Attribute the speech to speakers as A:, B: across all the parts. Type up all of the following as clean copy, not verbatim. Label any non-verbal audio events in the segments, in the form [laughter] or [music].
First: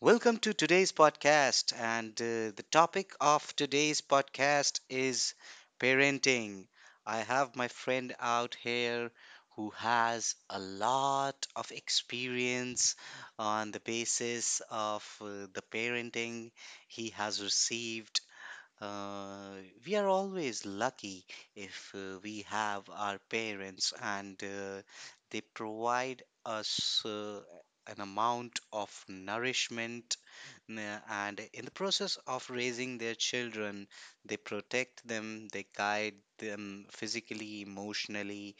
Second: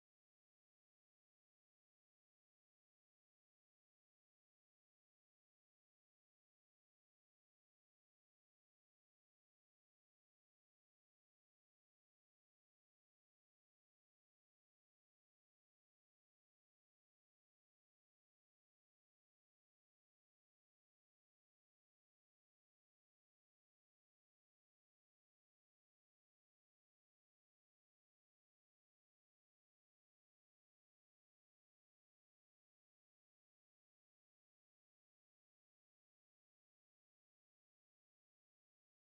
A: Welcome to today's podcast. And the topic of today's podcast is parenting. I have my friend out here who has a lot of experience on the basis of the parenting he has received. Uh, we are always lucky if we have our parents, and they provide us an amount of nourishment. And in the process of raising their children, they protect them, they guide them physically, emotionally,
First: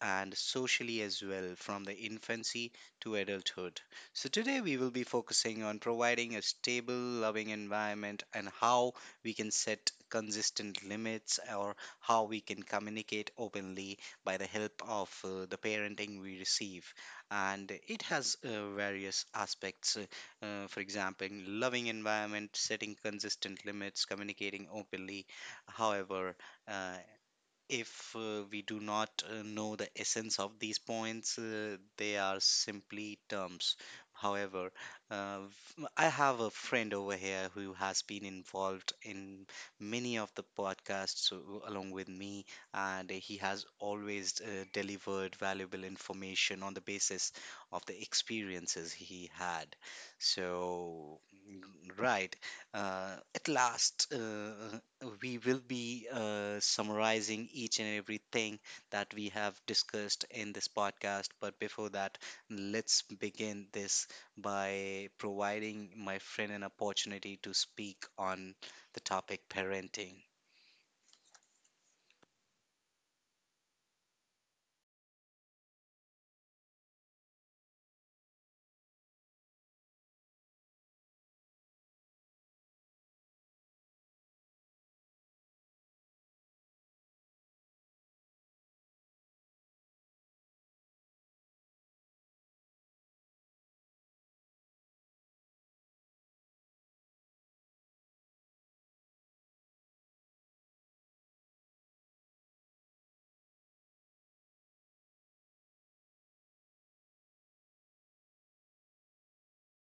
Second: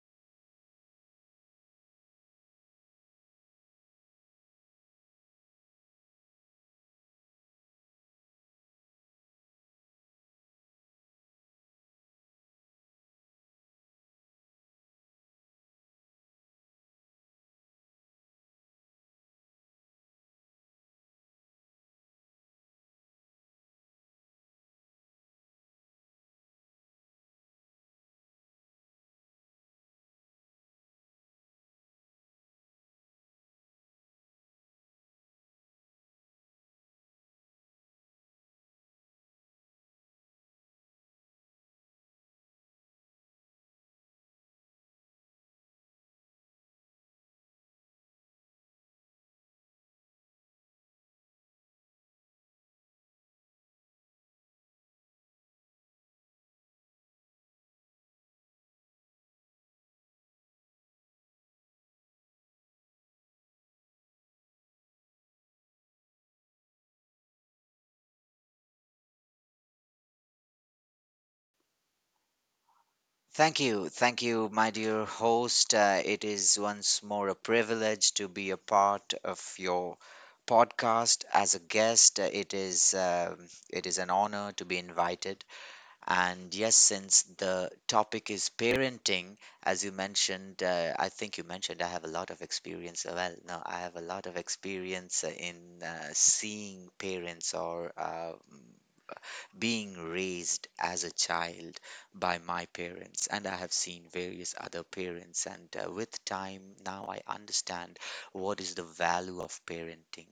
A: and socially as well from the infancy to adulthood. So, today we will be focusing on providing a stable, loving environment, and how we can set consistent limits, or how we can communicate openly by the help of the parenting we receive. And it has various aspects, for example, loving environment, setting consistent limits, communicating openly. However, uh, if we do not know the essence of these points, they are simply terms. However, uh, I have a friend over here who has been involved in many of the podcasts along with me, and he has always delivered valuable information on the basis of the experiences he had. So, mm, right, at last, we will be summarizing each and everything that we have discussed in this podcast. But before that, let's begin this by providing my friend an opportunity to speak on the topic parenting.
B: Thank you. Thank you, my dear host. It is once more a privilege to be a part of your podcast as a guest. It is an honor to be invited. And yes, since the topic is parenting, as you mentioned, I think you mentioned I have a lot of experience. Well, no, I have a lot of experience in seeing parents or being raised as a child by my parents, and I have seen various other parents, and with time, now I understand what is the value of parenting.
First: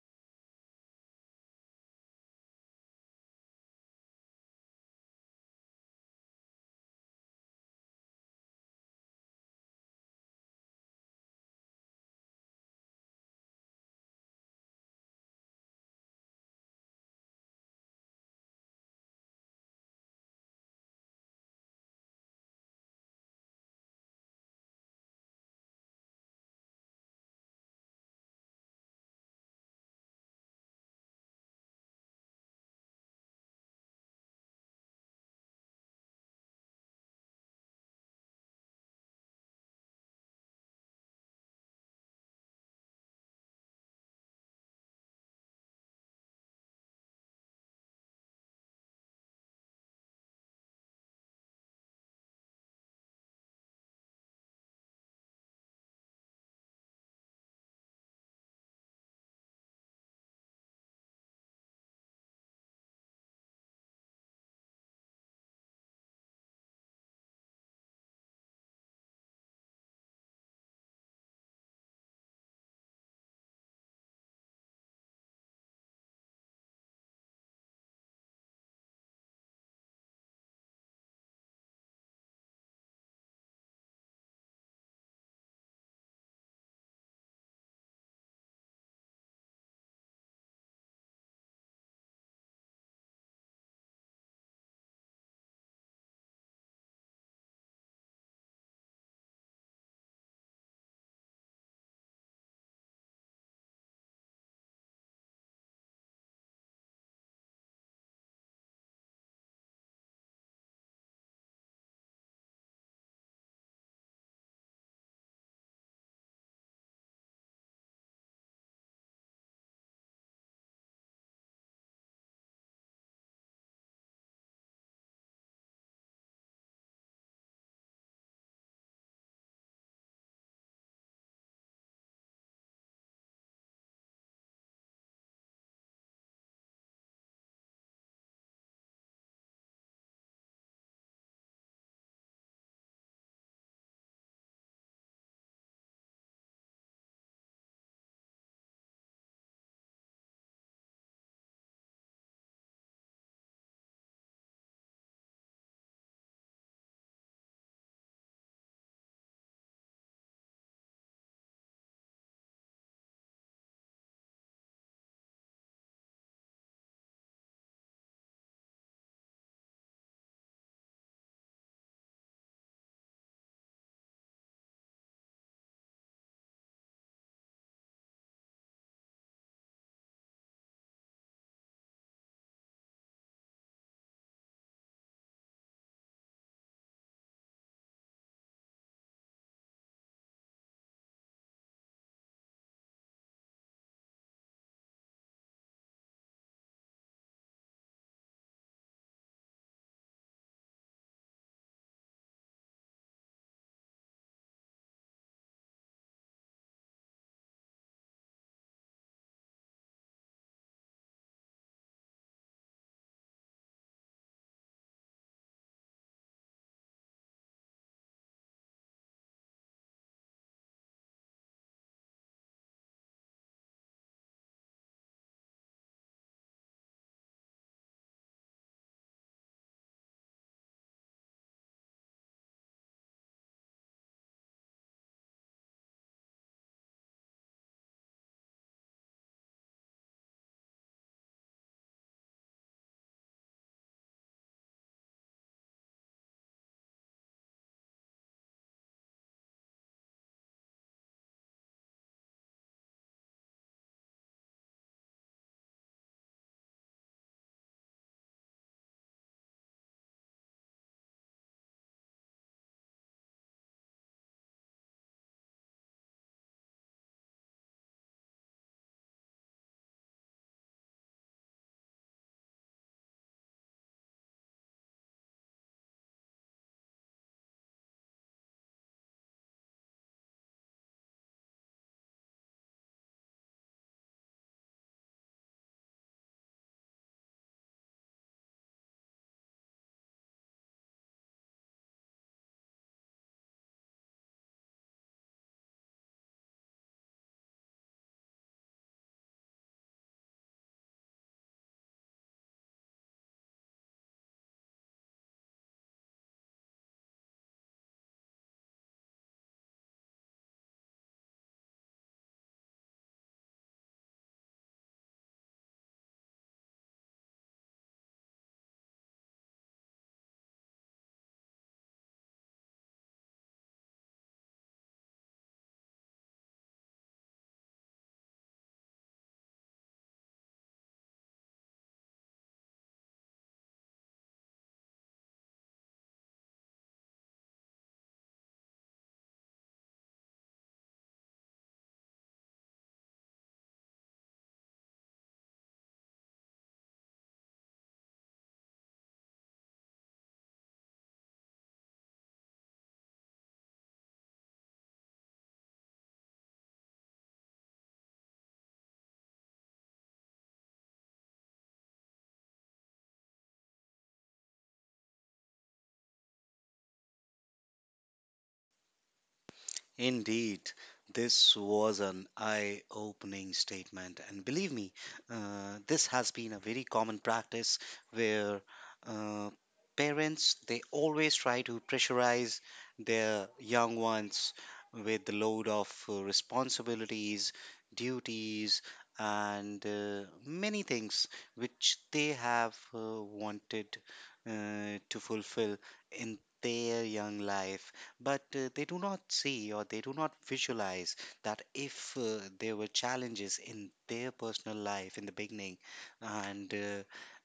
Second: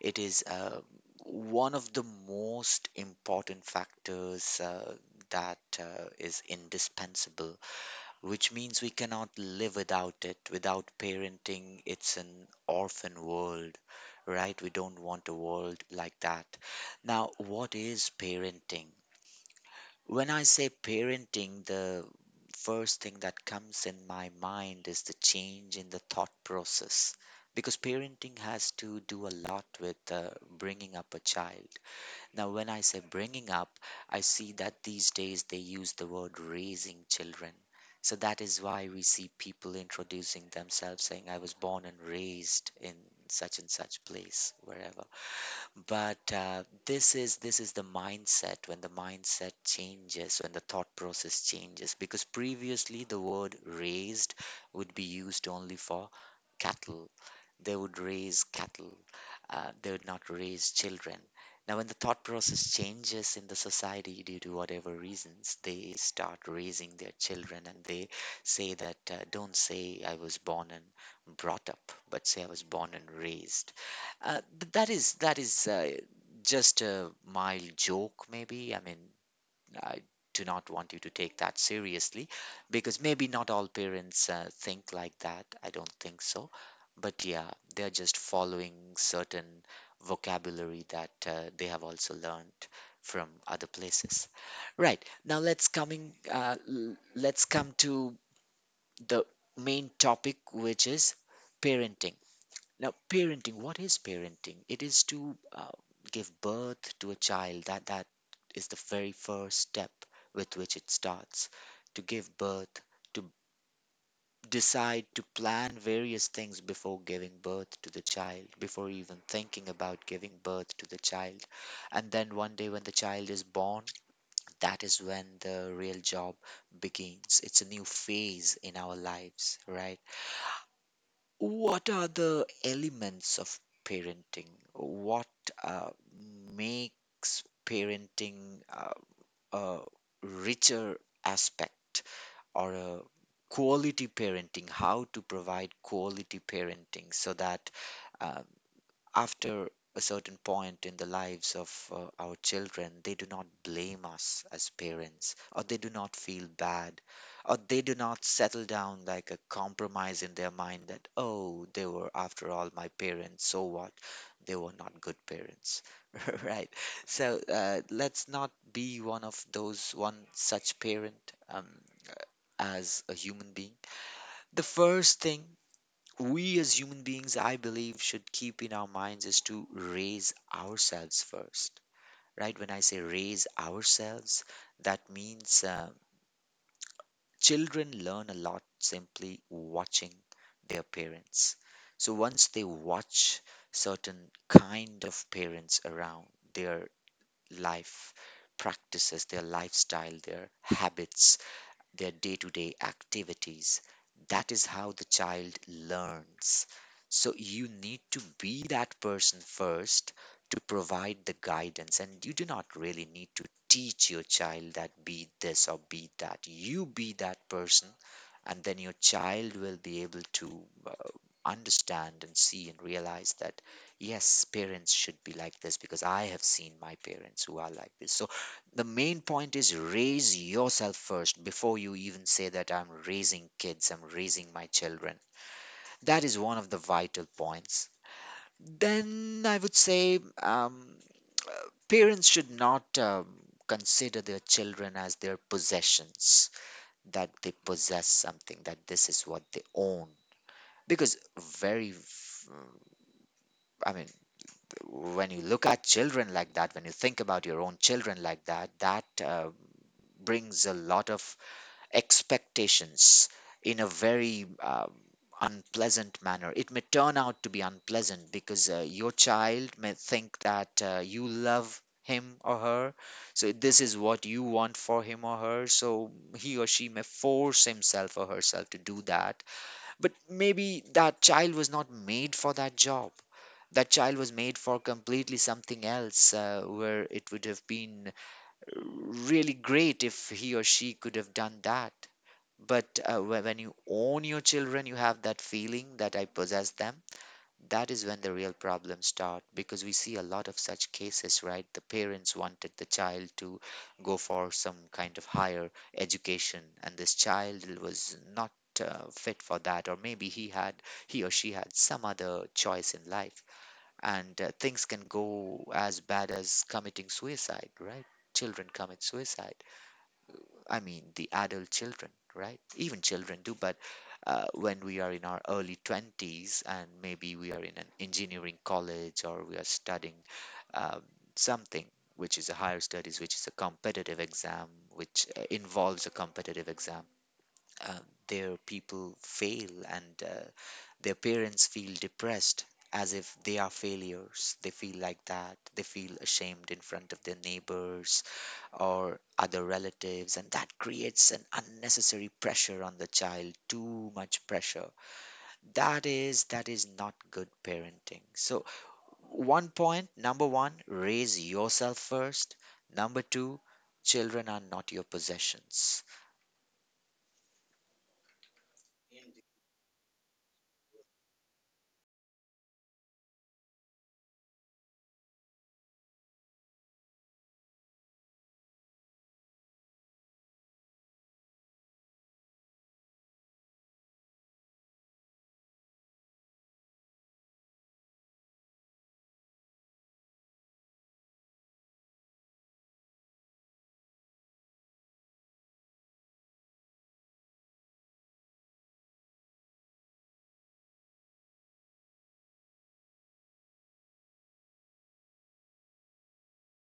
B: It is one of the most important factors that is indispensable, which means we cannot live without it, without parenting. It's an orphan world, right? We don't want a world like that. Now, what is parenting? When I say parenting, the first thing that comes in my mind is the change in the thought process. Because parenting has to do a lot with bringing up a child. Now, when I say bringing up, I see that these days they use the word raising children. So that is why we see people introducing themselves saying, I was born and raised in such and such place, wherever. But this is the mindset. When the mindset changes, when the thought process changes, because previously the word raised would be used only for cattle. They would raise cattle, they would not raise children. Now, when the thought process changes in the society due to whatever reasons, they start raising their children, and they say that don't say I was born and brought up, but say I was born and raised. That is just a mild joke, maybe. I mean, I do not want you to take that seriously, because maybe not all parents think like that. I don't think so. But yeah, they're just following certain vocabulary that they have also learned from other places. Right. Now let's come to the main topic, which is parenting. Now, parenting, what is parenting? It is to give birth to a child. That is the very first step with which it starts. To give birth, to decide, to plan various things before giving birth to the child, before even thinking about giving birth to the child. And then one day when the child is born, that is when the real job begins. It's a new phase in our lives, right? What are the elements of parenting? What uh, makes parenting a richer aspect, or a quality parenting? How to provide quality parenting so that uh, after a certain point in the lives of our children, they do not blame us as parents, or they do not feel bad, or they do not settle down like a compromise in their mind that, oh, they were after all my parents, so what? They were not good parents. [laughs] Right. So let's not be one of those, one such parent, um, as a human being. The first thing we as human beings, I believe, should keep in our minds is to raise ourselves first, right? When I say raise ourselves, that means children learn a lot simply watching their parents. So once they watch certain kind of parents around, their life practices, their lifestyle, their habits, their day to day activities, that is how the child learns. So you need to be that person first to provide the guidance. And you do not really need to teach your child that be this or be that. You be that person, and then your child will be able to uh, understand and see and realize that yes, parents should be like this because I have seen my parents who are like this. So the main point is raise yourself first before you even say that I'm raising kids, I'm raising my children. That is one of the vital points. Then I would say parents should not consider their children as their possessions, that they possess something, that this is what they own. Because very, f- I mean, when you look at children like that, when you think about your own children like that, that brings a lot of expectations in a very unpleasant manner. It may turn out to be unpleasant because your child may think that you love him or her. So this is what you want for him or her. So he or she may force himself or herself to do that. But maybe that child was not made for that job. That child was made for completely something else, where it would have been really great if he or she could have done that. But when you own your children, you have that feeling that I possess them. That is when the real problems start, because we see a lot of such cases, right? The parents wanted the child to go for some kind of higher education, and this child was not fit for that, or maybe he or she had some other choice in life, and things can go as bad as committing suicide, right? Children commit suicide, I mean, the adult children, right? Even children do, but when we are in our early 20s and maybe we are in an engineering college, or we are studying um, something which is a higher studies, which is a competitive exam, which involves a competitive exam, uh, their people fail, and their parents feel depressed as if they are failures. They feel like that. They feel ashamed in front of their neighbors or other relatives, and that creates an unnecessary pressure on the child, too much pressure. That is not good parenting. So, one point, number one, raise yourself first. Number two, children are not your possessions.
A: Indeed, this was an eye opening statement. And believe me, this has been a very common practice where uh, parents, they always try to pressurize their young ones with the load of responsibilities, duties, and many things which they have wanted to fulfill in their young life. But they do not see, or they do not visualize, that if there were challenges in their personal life in the beginning, and uh,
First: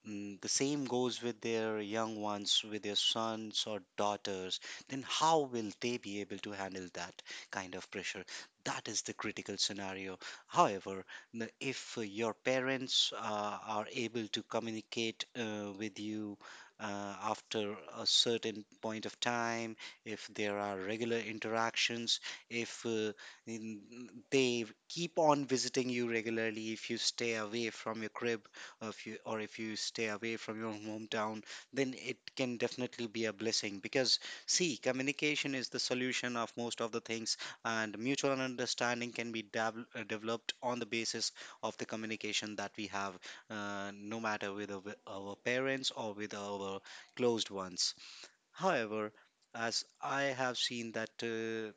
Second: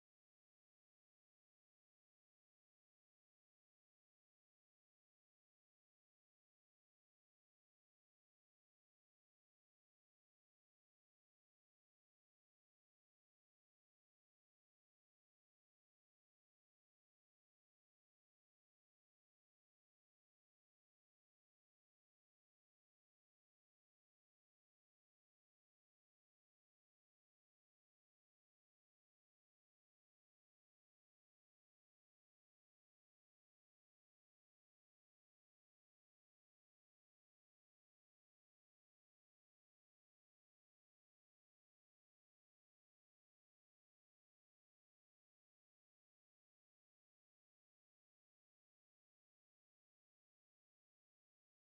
A: mm, the same goes with their young ones, with their sons or daughters, then how will they be able to handle that kind of pressure? That is the critical scenario. However, if your parents are able to communicate with you after a certain point of time, if there are regular interactions, if in- they keep on visiting you regularly, if you stay away from your crib, or if you stay away from your hometown, then it can definitely be a blessing. Because see, communication is the solution of most of the things, and mutual understanding can be developed on the basis of the communication that we have, no matter with our parents or with our closed ones. However, as I have seen that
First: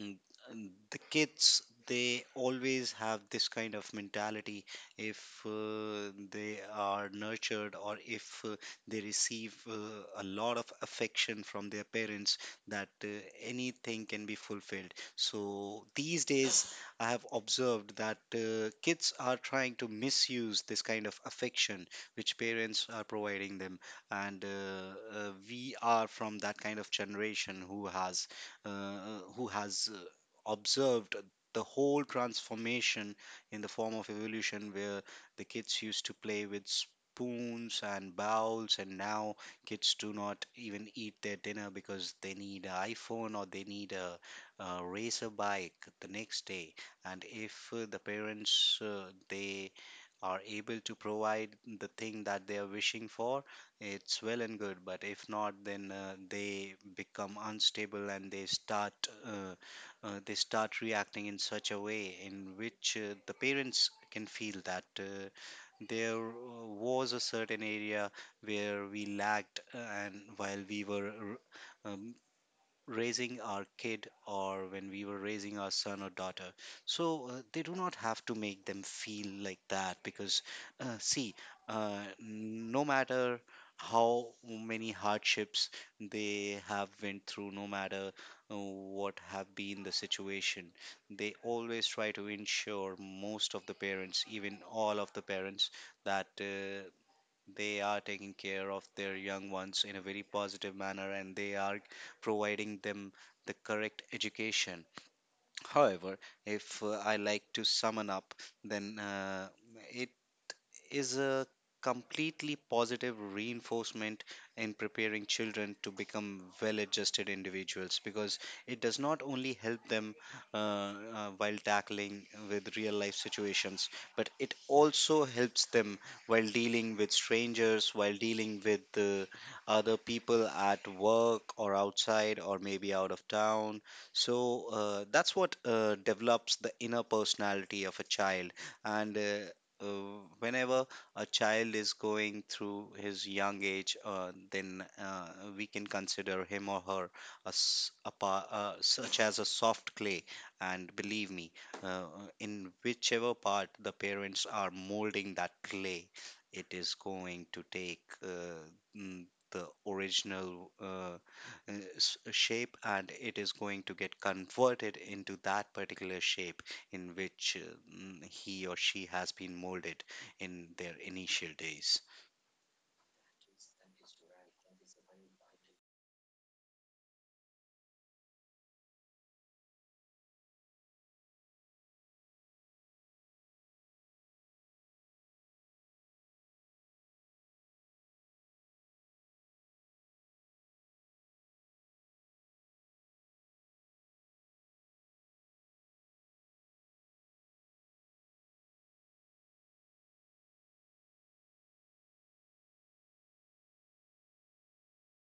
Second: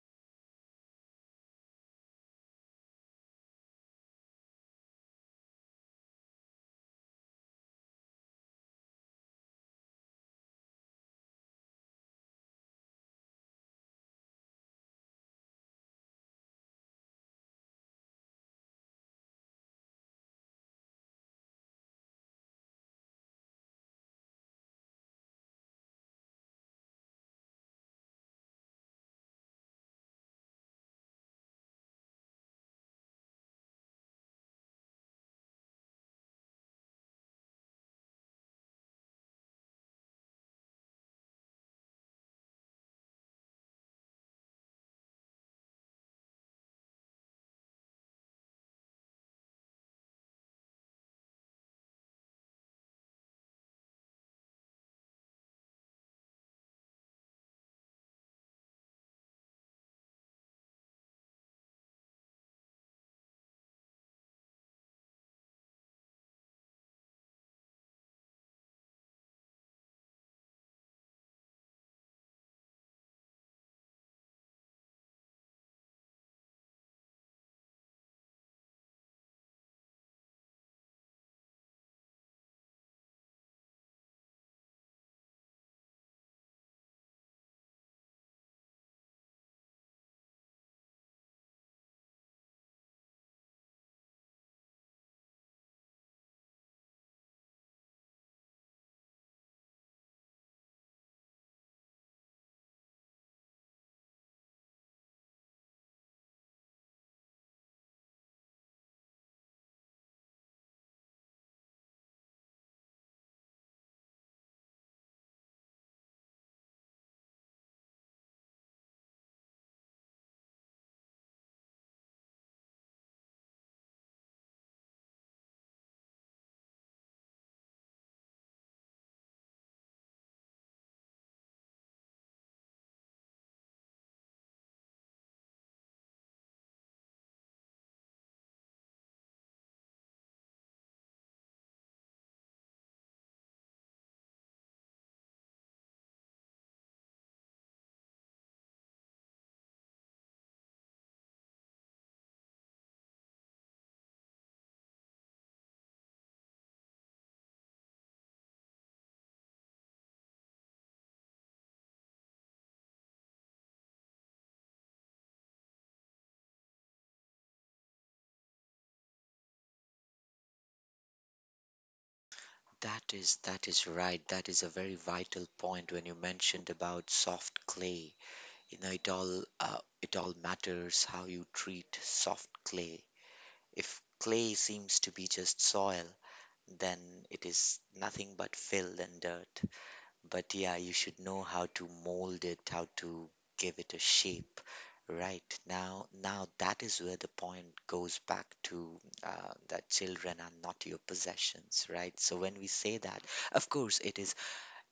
A: Mm, and the kids, they always have this kind of mentality. If they are nurtured, or if they receive a lot of affection from their parents, that anything can be fulfilled. So these days I have observed that kids are trying to misuse this kind of affection which parents are providing them. And we are from that kind of generation who has uh, who has uh, observed the whole transformation in the form of evolution, where the kids used to play with spoons and bowls, and now kids do not even eat their dinner because they need an iphone, or they need a racer bike the next day. And if the parents they are able to provide the thing that they are wishing for, it's well and good. But if not, then they become unstable and they start uh, reacting in such a way in which the parents can feel that there was a certain area where we lacked, and while we were r- um, raising our kid, or when we were raising our son or daughter. So they do not have to make them feel like that, because see, no matter how many hardships they have went through, no matter what have been the situation, they always try to ensure, most of the parents, even all of the parents, that they are taking care of their young ones in a very positive manner, and they are providing them the correct education. However, if I like to summon up, then it is a completely positive reinforcement in preparing children to become well adjusted individuals, because it does not only help them while tackling with real life situations, but it also helps them while dealing with strangers, while dealing with other people at work or outside or maybe out of town. So that's what develops the inner personality of a child. And whenever a child is going through his young age, then we can consider him or her as a such as a soft clay. And believe me, uh, in whichever part the parents are molding that clay, it is going to take mm, the original shape, and it is going to get converted into that particular shape in which he or she has been molded in their initial days.
B: That is right. That is a very vital point when you mentioned about soft clay. You know, it all matters how you treat soft clay. If clay seems to be just soil, then it is nothing but fill and dirt. But yeah, you should know how to mold it, how to give it a shape. Right, now, now that is where the point goes back to that children are not your possessions, right? So when we say that, of course, it is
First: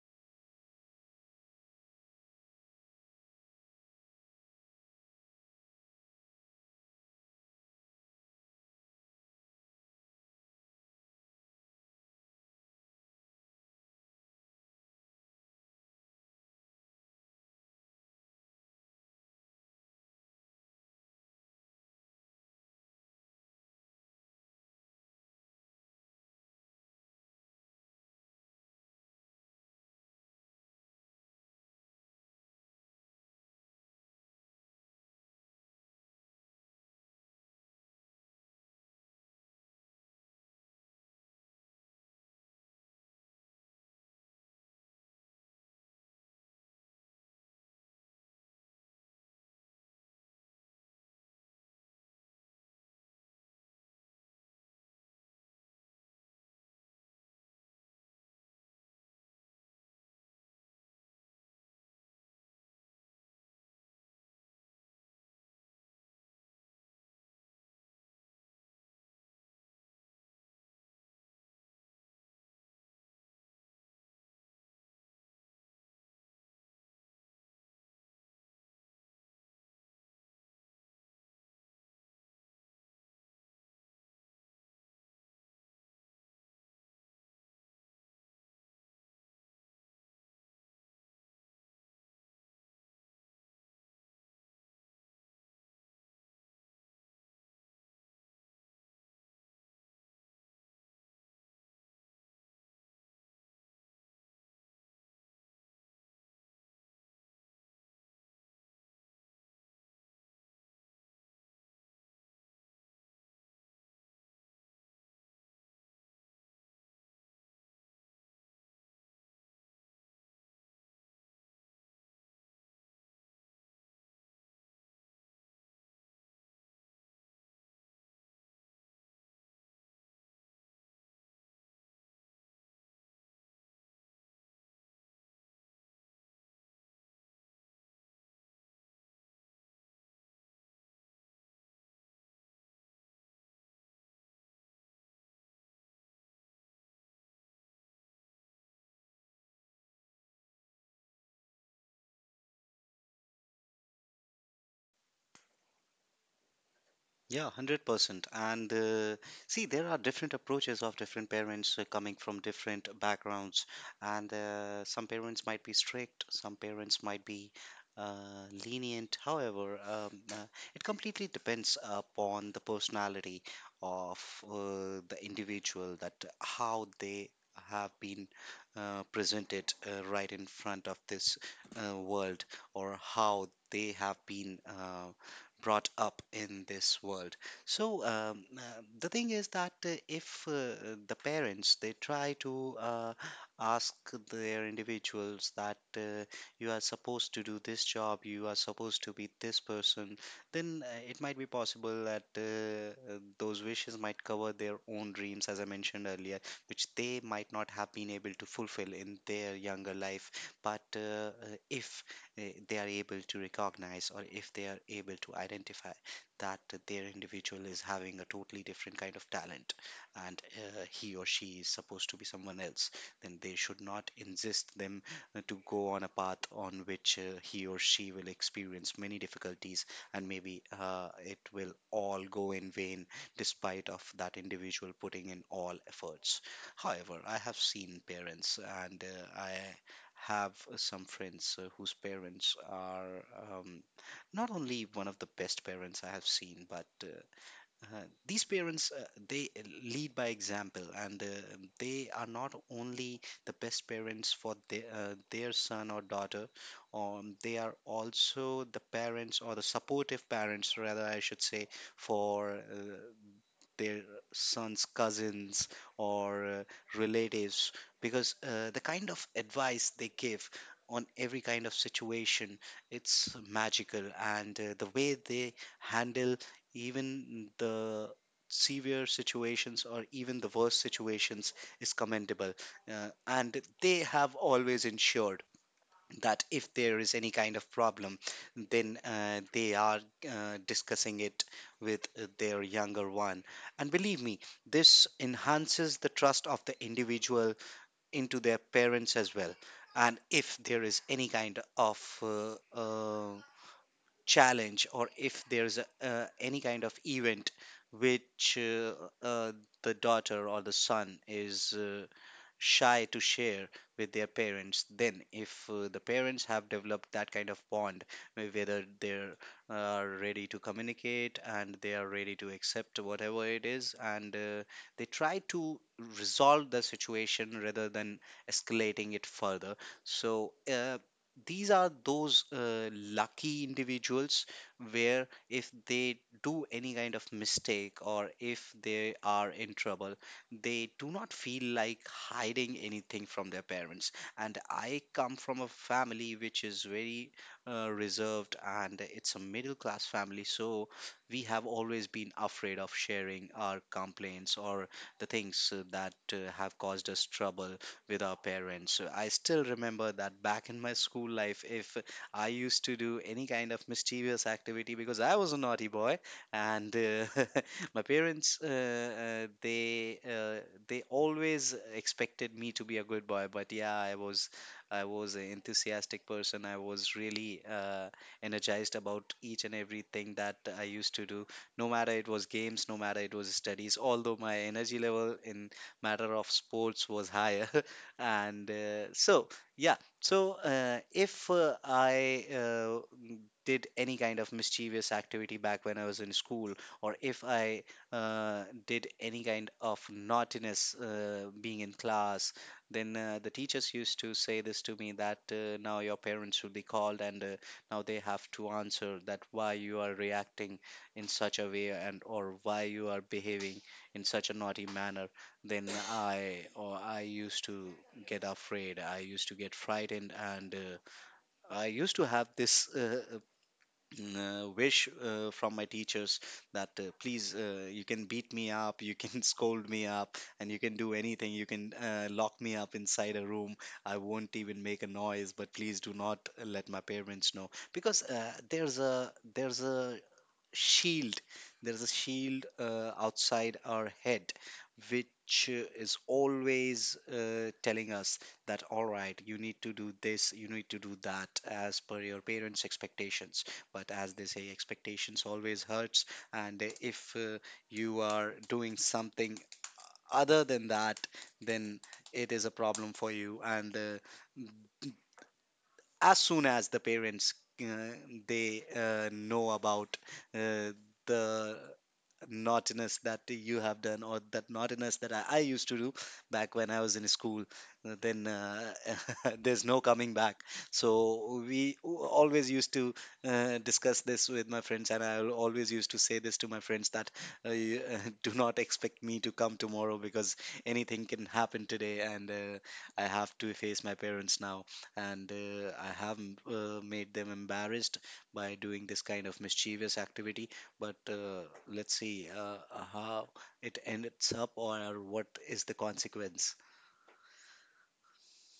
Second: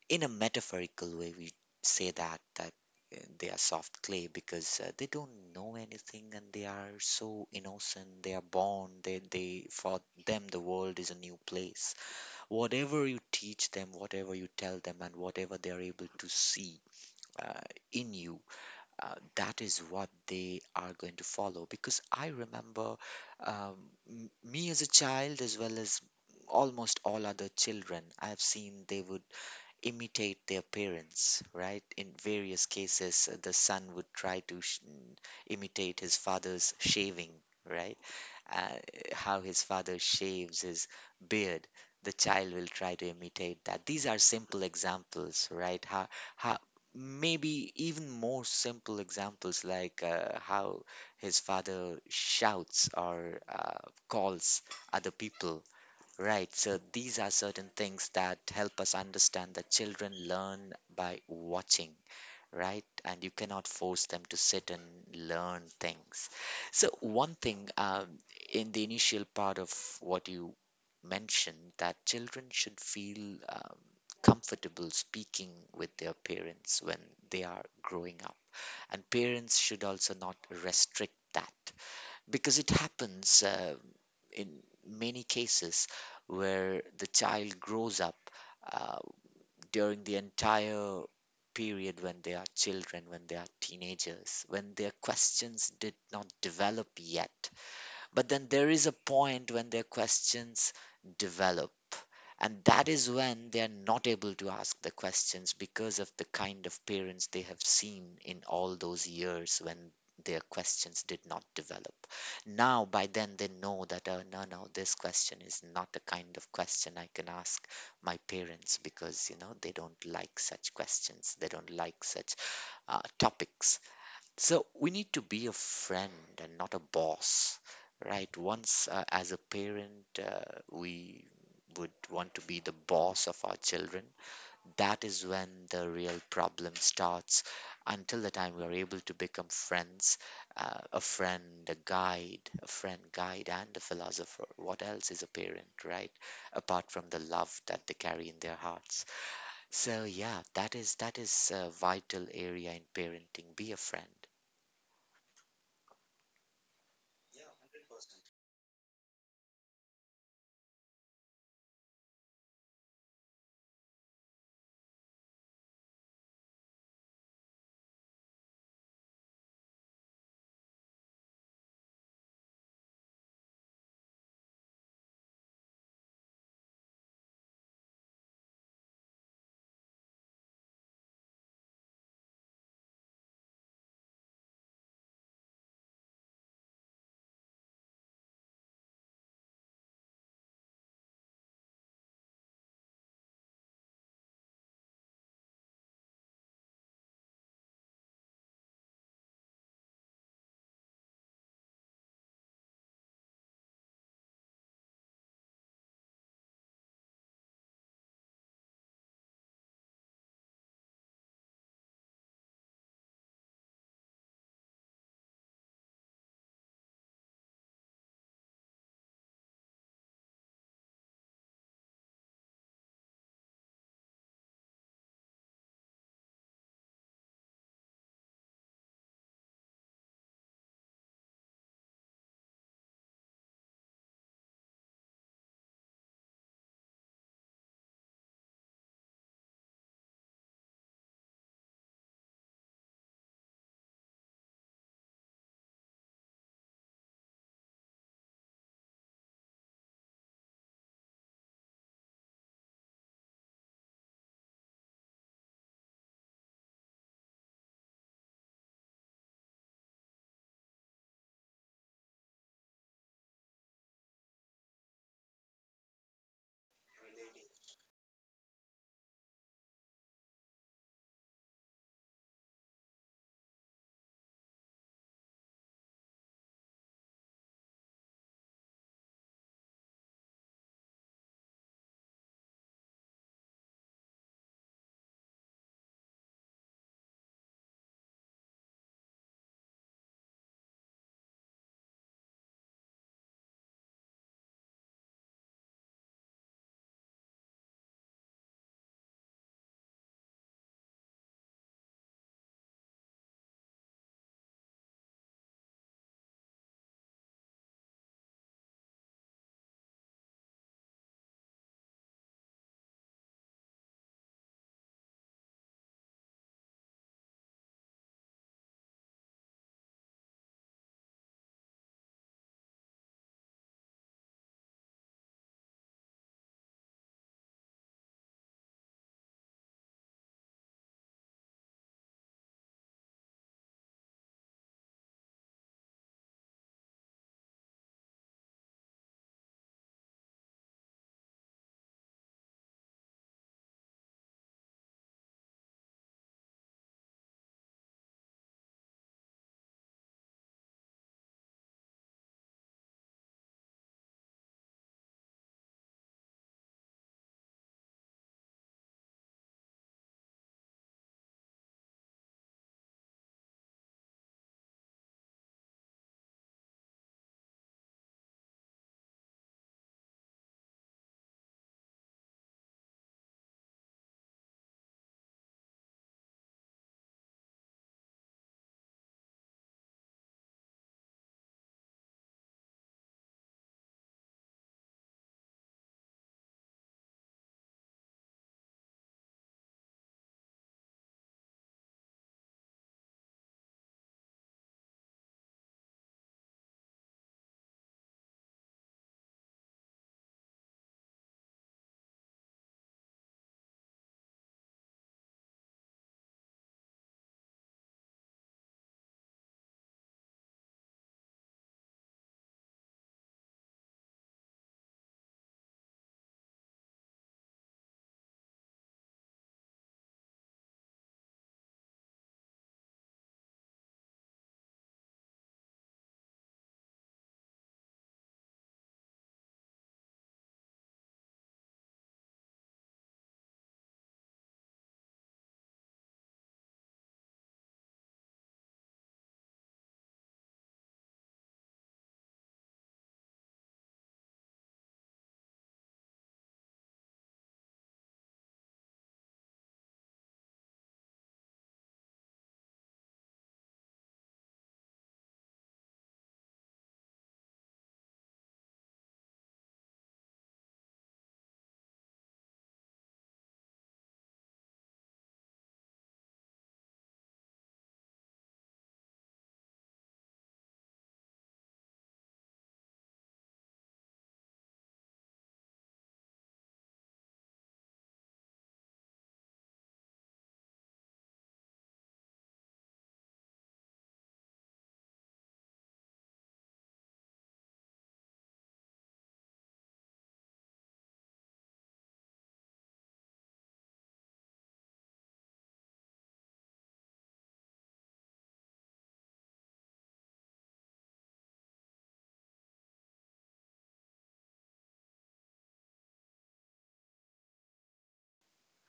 B: in a metaphorical way we say that they are soft clay because they don't know anything and they are so innocent. They are born. They, for them, the world is a new place. Whatever you teach them, whatever you tell them, and whatever they're able to see uh, in you, that is what they are going to follow. Because I remember, um, me as a child, as well as almost all other children, I've seen they would imitate their parents, right? In various cases, the son would try to imitate his father's shaving. Right, uh, how his father shaves his beard, the child will try to imitate that. These are simple examples, right? How, maybe even more simple examples, like how his father shouts or calls other people, right? So these are certain things that help us understand that children learn by watching, right? And you cannot force them to sit and learn things. So, one thing, in the initial part of what you mentioned, that children should feel comfortable speaking with their parents when they are growing up. And parents should also not restrict that, because it happens in many cases where the child grows up. Uh, During the entire period when they are children, when they are teenagers, when their questions did not develop yet. But then there is a point when their questions develop. And that is when they are not able to ask the questions because of the kind of parents they have seen in all those years when their questions did not develop. Now, by then, they know that, no, no, this question is not the kind of question I can ask my parents because, you know, they don't like such questions. They don't like such topics. So we need to be a friend and not a boss, right? Once as a parent, we would want to be the boss of our children. That is when the real problem starts. Until the time we are able to become friends, uh, a friend, a guide, a friend, guide, and a philosopher. What else is a parent, right? Apart from the love that they carry in their hearts. So yeah, that is a vital area in parenting. Be a friend.
A: Yeah, 100%. And see, there are different approaches of different parents coming from different backgrounds. And some parents might be strict, some parents might be lenient. However, it completely depends upon the personality of the individual, that how they have been presented right in front of this world, or how they have been brought up in this world. So the thing is that if the parents, they try to ask their individuals that you are supposed to do this job, you are supposed to be this person, then it might be possible that those wishes might cover their own dreams, as I mentioned earlier, which they might not have been able to fulfill in their younger life. But if they are able to recognize, or if they are able to identify, that their individual is having a totally different kind of talent, and he or she is supposed to be someone else, then they should not insist them to go on a path on which he or she will experience many difficulties, and maybe it will all go in vain despite of that individual putting in all efforts. However, I have seen parents, and I have some friends whose parents are um, not only one of the best parents I have seen, but these parents they lead by example, and they are not only the best parents for their son or daughter, they are also the parents, or the supportive parents, rather I should say, for their son's cousins or relatives. Because the kind of advice they give on every kind of situation, it's magical. And the way they handle even the severe situations, or even the worst situations, is commendable. And they have always ensured that if there is any kind of problem, then they are discussing it with their younger one. And believe me, this enhances the trust of the individual into their parents as well. And if there is any kind of challenge, or if there's any kind of event which uh, the daughter or the son is shy to share with their parents, then if the parents have developed that kind of bond, whether they're ready to communicate and they are ready to accept whatever it is, and they try to resolve the situation rather than escalating it further. So these are those lucky individuals where if they do any kind of mistake, or if they are in trouble, they do not feel like hiding anything from their parents. And I come from a family which is very reserved, and it's a middle class family. So we have always been afraid of sharing our complaints, or the things that have caused us trouble with our parents. So I still remember that back in my school life, if I used to do any kind of mischievous activity because I was a naughty boy and [laughs] [laughs] my parents they always expected me to be a good boy. But yeah, I was an enthusiastic person. I was really energized about each and everything that I used to do, no matter it was games, no matter it was studies, although my energy level in matter of sports was higher. [laughs] And so yeah so if I did any kind of mischievous activity back when I was in school, or if I did any kind of naughtiness being in class, then the teachers used to say this to me that now your parents will be called, and now they have to answer that why you are reacting in such a way, and or why you are behaving in such a naughty manner. Then I used to get afraid. I used to get frightened, and I used to have this wish from my teachers that please, you can beat me up, you can [laughs] scold me up, and you can do anything, you can lock me up inside a room. I won't even make a noise, but please do not let my parents know, because there's a shield, there's a shield outside our head, which is always telling us that all right, you need to do this, you need to do that as per your parents expectations. But as they say, expectations always hurts. And if you are doing something other than that, then it is a problem for you. And as soon as the parents uh, they know about uh, the naughtiness that you have done, or that naughtiness that I used to do back when I was in school, then [laughs] there's no coming back. So we always used to discuss this with my friends, and I always used to say this to my friends that [laughs] do not expect me to come tomorrow, because anything can happen today, and I have to face my parents now, and I have made them embarrassed by doing this kind of mischievous activity. But let's see how it ends up, or what is the consequence.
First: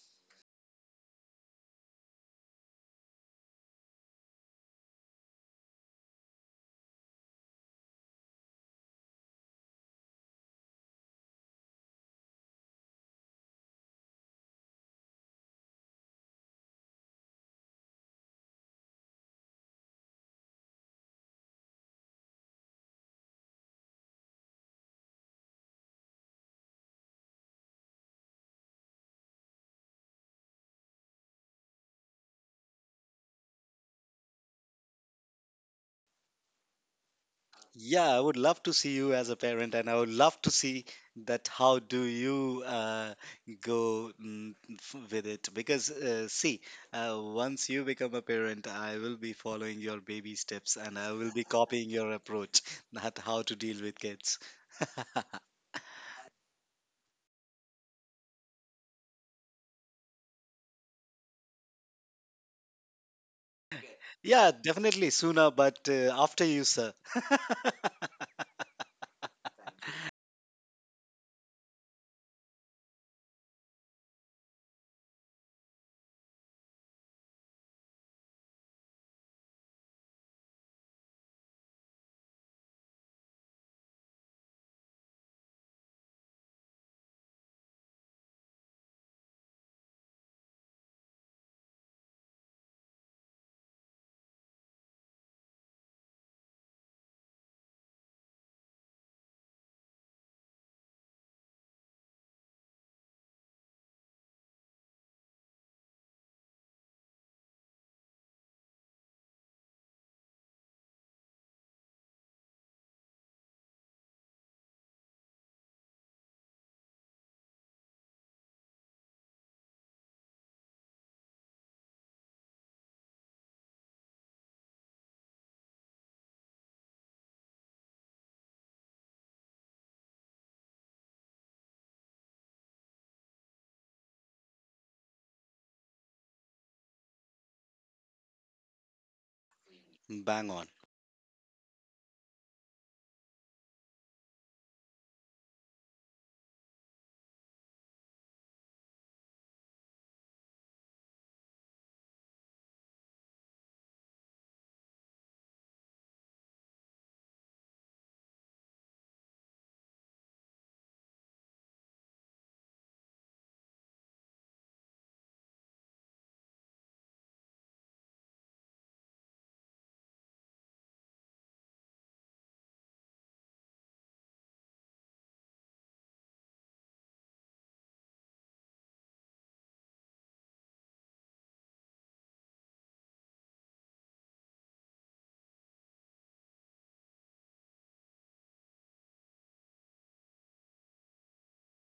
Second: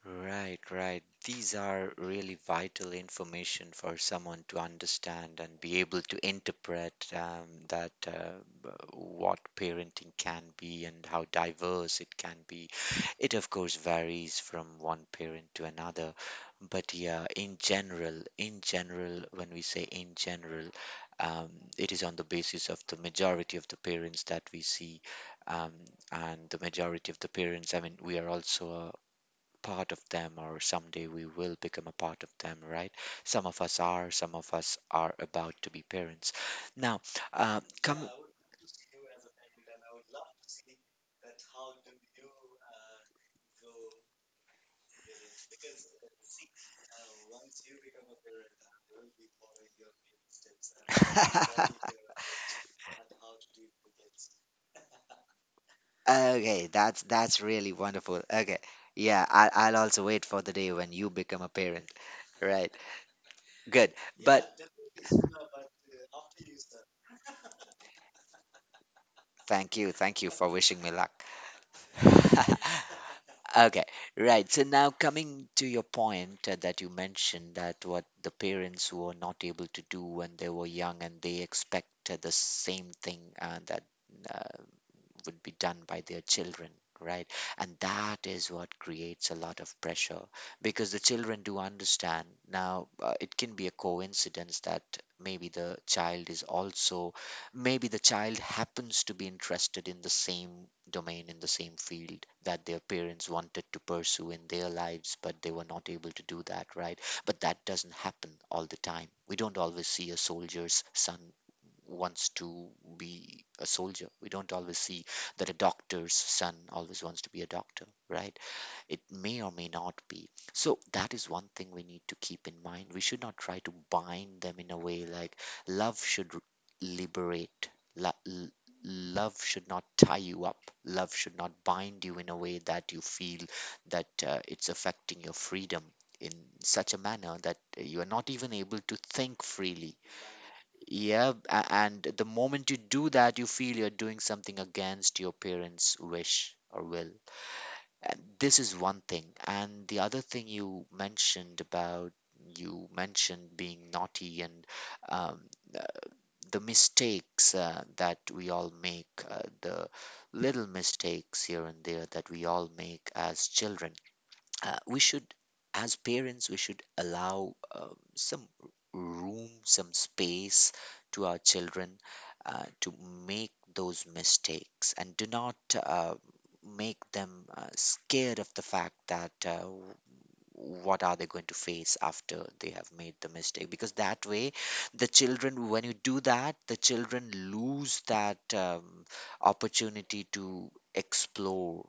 B: Right, right. These are really vital information for someone to understand and be able to interpret what parenting can be and how diverse it can be. It, of course, varies from one parent to another. But yeah, in general, um, it is on the basis of the majority of the parents that we see um, and the majority of the parents, I mean, we are also part of them, or someday we will become a part of them, right? Some of us are about to be parents now.
A: Yeah,
B: Come.
A: I would love to see you as a parent, and I would love to see that how do you go with it. Because see, once you become a parent, I will be following your baby steps and I will be copying your
B: [laughs]
A: approach, not how to deal with kids.
B: Okay, that's really wonderful. Okay, yeah. I'll also wait for the day when you become a parent, right? Good.
A: Yeah,
B: But
A: definitely sooner, but after you, sir.
B: thank you, thank you for wishing me luck. [laughs] Okay, right. So now coming to your point that you mentioned, that what the parents were not able to do when they were young, and they expect the same thing that uh, would be done by their children, right? And that is what creates a lot of pressure, because the children do understand. Now it can be a coincidence that maybe the child is also maybe the child happens to be interested in the same domain, in the same field that their parents wanted to pursue in their lives, but they were not able to do that, right? But that doesn't happen all the time. We don't always see a soldier's son wants to be a soldier. We don't always see that a doctor's son always wants to be a doctor, right? It may or may not be. So that is one thing we need to keep in mind. We should not try to bind them in a way like love should r- liberate. Lo- l- Love should not tie you up. Love should not bind you in a way that you feel that it's affecting your freedom in such a manner that you are not even able to think freely.
A: [laughs] Bang on.
B: Yeah, and the moment you do that, you feel you're doing something against your parents' wish or will. And this is one thing. And the other thing you mentioned about, you mentioned being naughty, and um, uh, the mistakes that we all make, the little mistakes here and there that we all make as children, we should as parents we should allow room, some space to our children to make those mistakes, and do not uh, make them scared of the fact that what are they going to face after they have made the mistake. Because that way, the children lose that opportunity to explore.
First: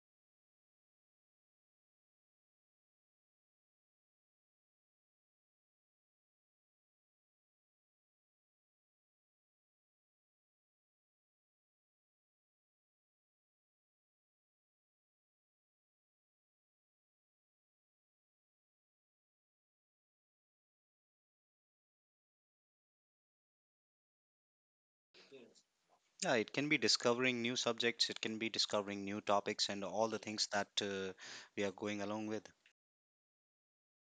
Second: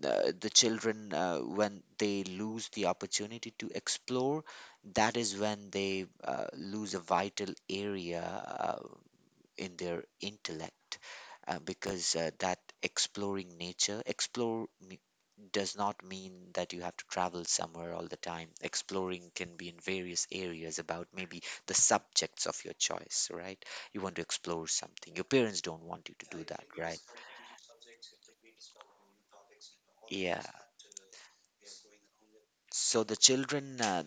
B: The children when they lose the opportunity to explore, that is when they lose a vital area in their intellect. Because that exploring nature, does not mean that you have to travel somewhere all the time. Exploring can be in various areas, about maybe the subjects of your choice, right? You want to explore something your parents don't want you
A: Yeah,
B: to do
A: it
B: that,
A: can be
B: right?
A: discovering new subjects, it can be discovering new topics, and all the
B: Yeah,
A: things that we are going along with.
B: so the children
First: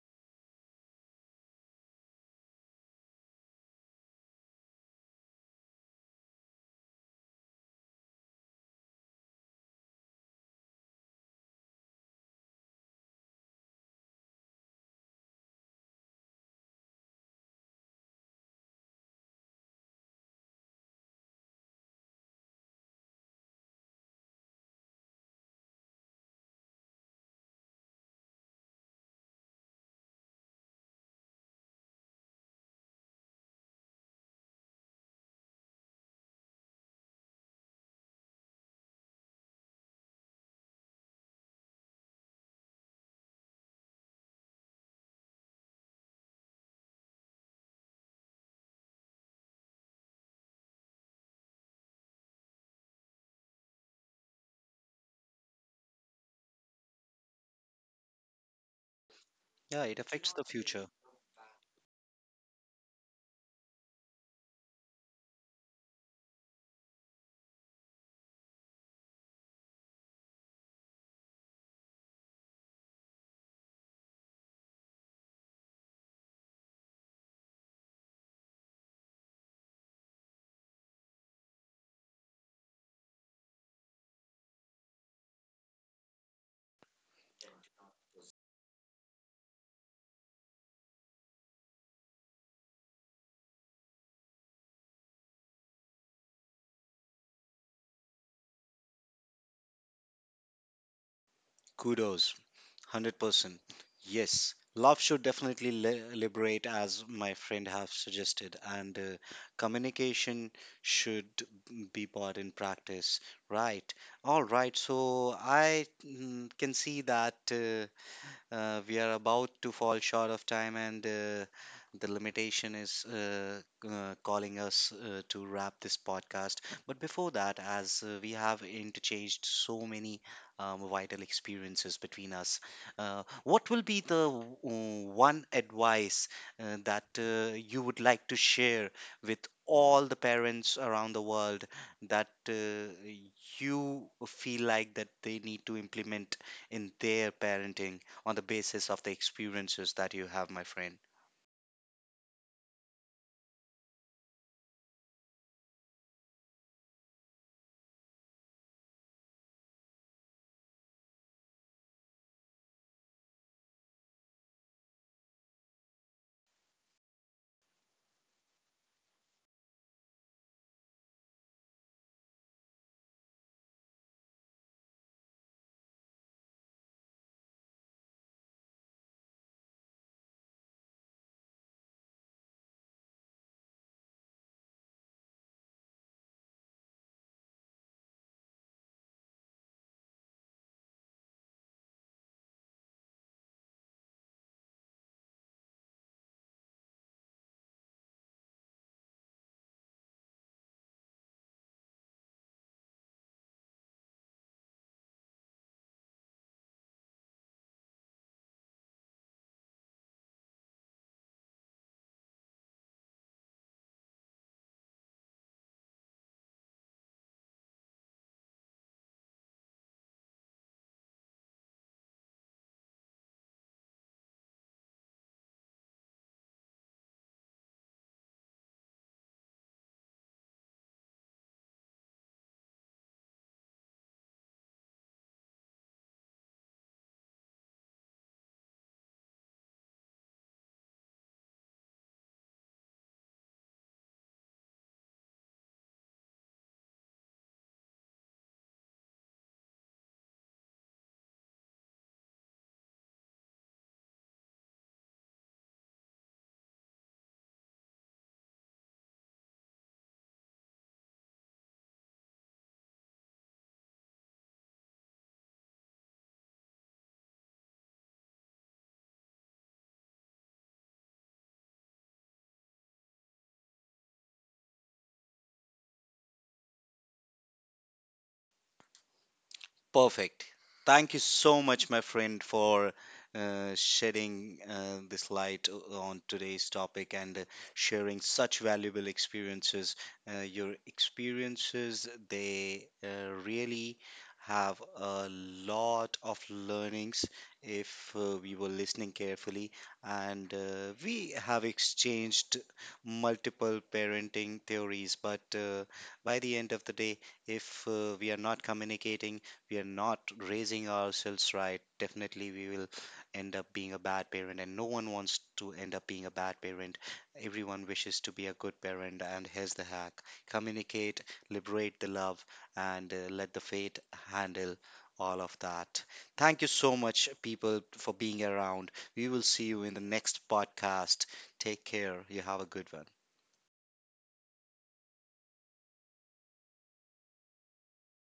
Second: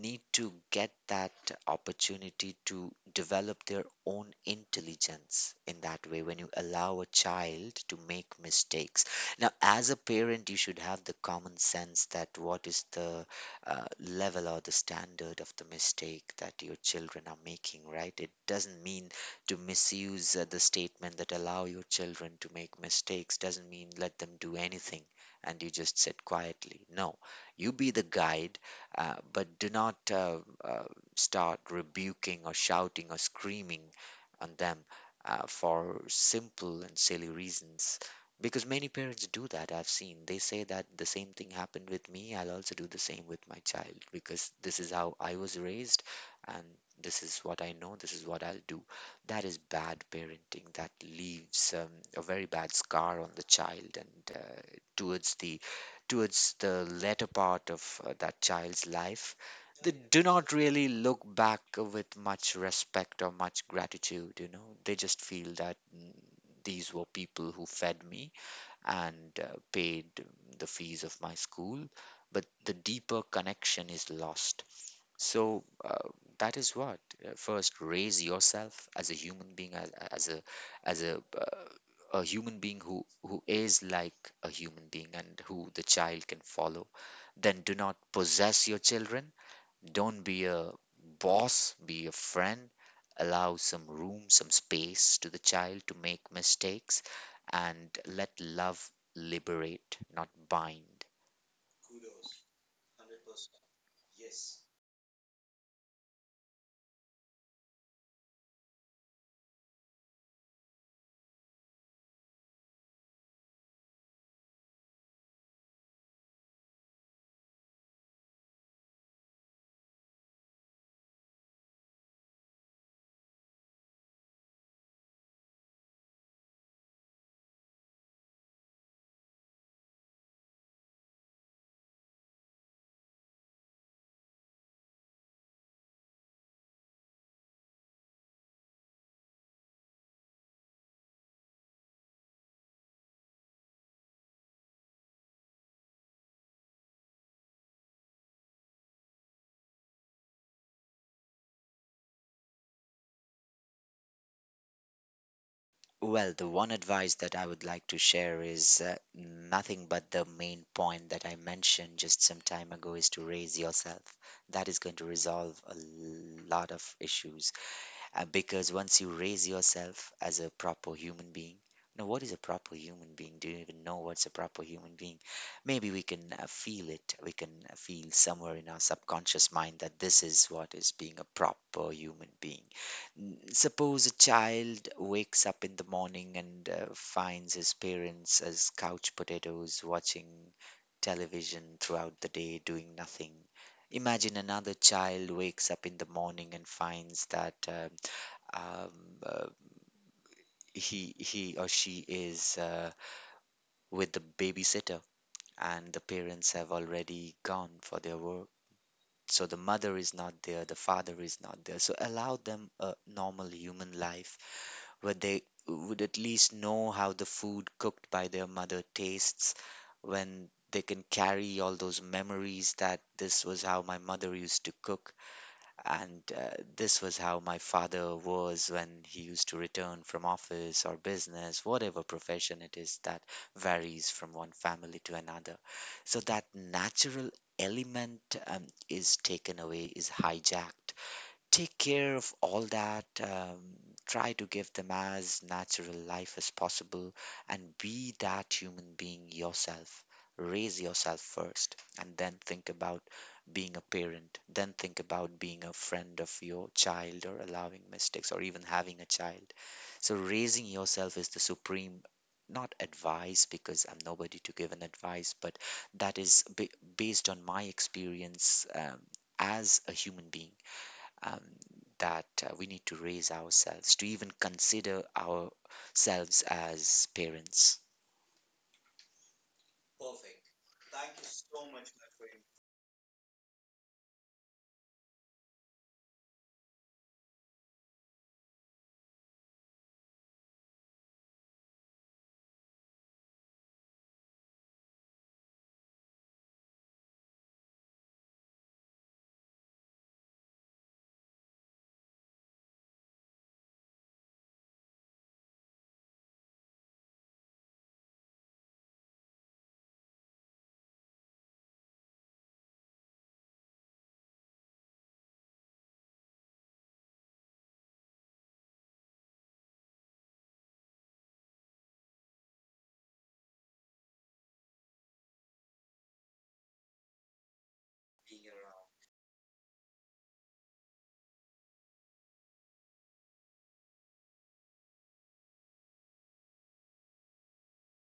B: need to get that opportunity to develop their own intelligence in that way, when you allow a child to make mistakes. Now, as a parent, you should have the common sense that what is the level or the standard of the mistake that your children are making, right? It doesn't mean, to misuse the statement that allow your children to make mistakes, doesn't mean let them do anything and you just sit quietly. No, you be the guide, but do not uh, start rebuking or shouting or screaming on them for simple and silly reasons. Because many parents do that, I've seen. They say that the same thing happened with me, I'll also do the same with my child, because this is how I was raised, and this is what I know, this is what I'll do. That is bad parenting. That leaves a very bad scar on the child, and towards the, towards the later part of that child's life,
A: Yeah,
B: they
A: it
B: do
A: affects the
B: not really
A: future.
B: look back with much respect or much gratitude. You know, they just feel that, "Mm, these were people who fed me and paid the fees of my school," but the deeper connection is lost. So that is what, first raise yourself as a human being, as a, as a, a human being who is like a human being and who the child can follow. Then do not possess your children. Don't be a boss. Be a friend. Allow some room, some space to the child to make mistakes, and let love liberate, not bind.
A: Kudos, 100%. Yes, love should definitely liberate, as my friend have suggested, and communication should be brought in practice. Right. All right. So I can see that. We are about to fall short of time, and the limitation is calling us to wrap this podcast. But before that, as we have interchanged so many vital experiences between us, what will be the one advice that you would like to share with all the parents around the world that you feel like that they need to implement in their parenting, on the basis of the experiences that you have, my friend?
B: Well, the one advice that I would like to share is nothing but the main point that I mentioned just some time ago, is to raise yourself. That is going to resolve a lot of issues. Because once you raise yourself as a proper human being, now what is a proper human being? Do you even know what's a proper human being? Maybe we can feel it. We can feel somewhere in our subconscious mind that this is what is being a proper human being. Suppose a child wakes up in the morning and finds his parents as couch potatoes watching television throughout the day, doing nothing. Imagine another child wakes up in the morning and finds that um, uh, he or she is with the babysitter, and the parents have already gone for their work. So the mother is not there, the father is not there. So allow them a normal human life, where they would at least know how the food cooked by their mother tastes, when they can carry all those memories that this was how my mother used to cook. And this was how my father was when he used to return from office or business, whatever profession it is that varies from one family to another. So that natural element is taken away, is hijacked. Take care of all that. Try to give them as natural life as possible, and be that human being yourself. Raise yourself first, and then think about being a parent. Then think about being a friend of your child, or allowing mistakes, or even having a child. So, raising yourself is the supreme, not advice, because I'm nobody to give an advice, but that is based on my experience as a human being, um, that we need to raise ourselves to even consider ourselves as parents.
A: Perfect. Thank you so much, my friend, for shedding this light on today's topic, and sharing such valuable experiences. Your experiences, they really have a lot of learnings if we were listening carefully. And we have exchanged multiple parenting theories, but by the end of the day, if we are not communicating, we are not raising ourselves right, definitely we will end up being a bad parent. And no one wants to end up being a bad parent. Everyone wishes to be a good parent. And here's the hack: communicate, liberate the love, and let the fate handle all of that. Thank you so much, people, for being around. We will see you in the next podcast. Take care. You have a good one.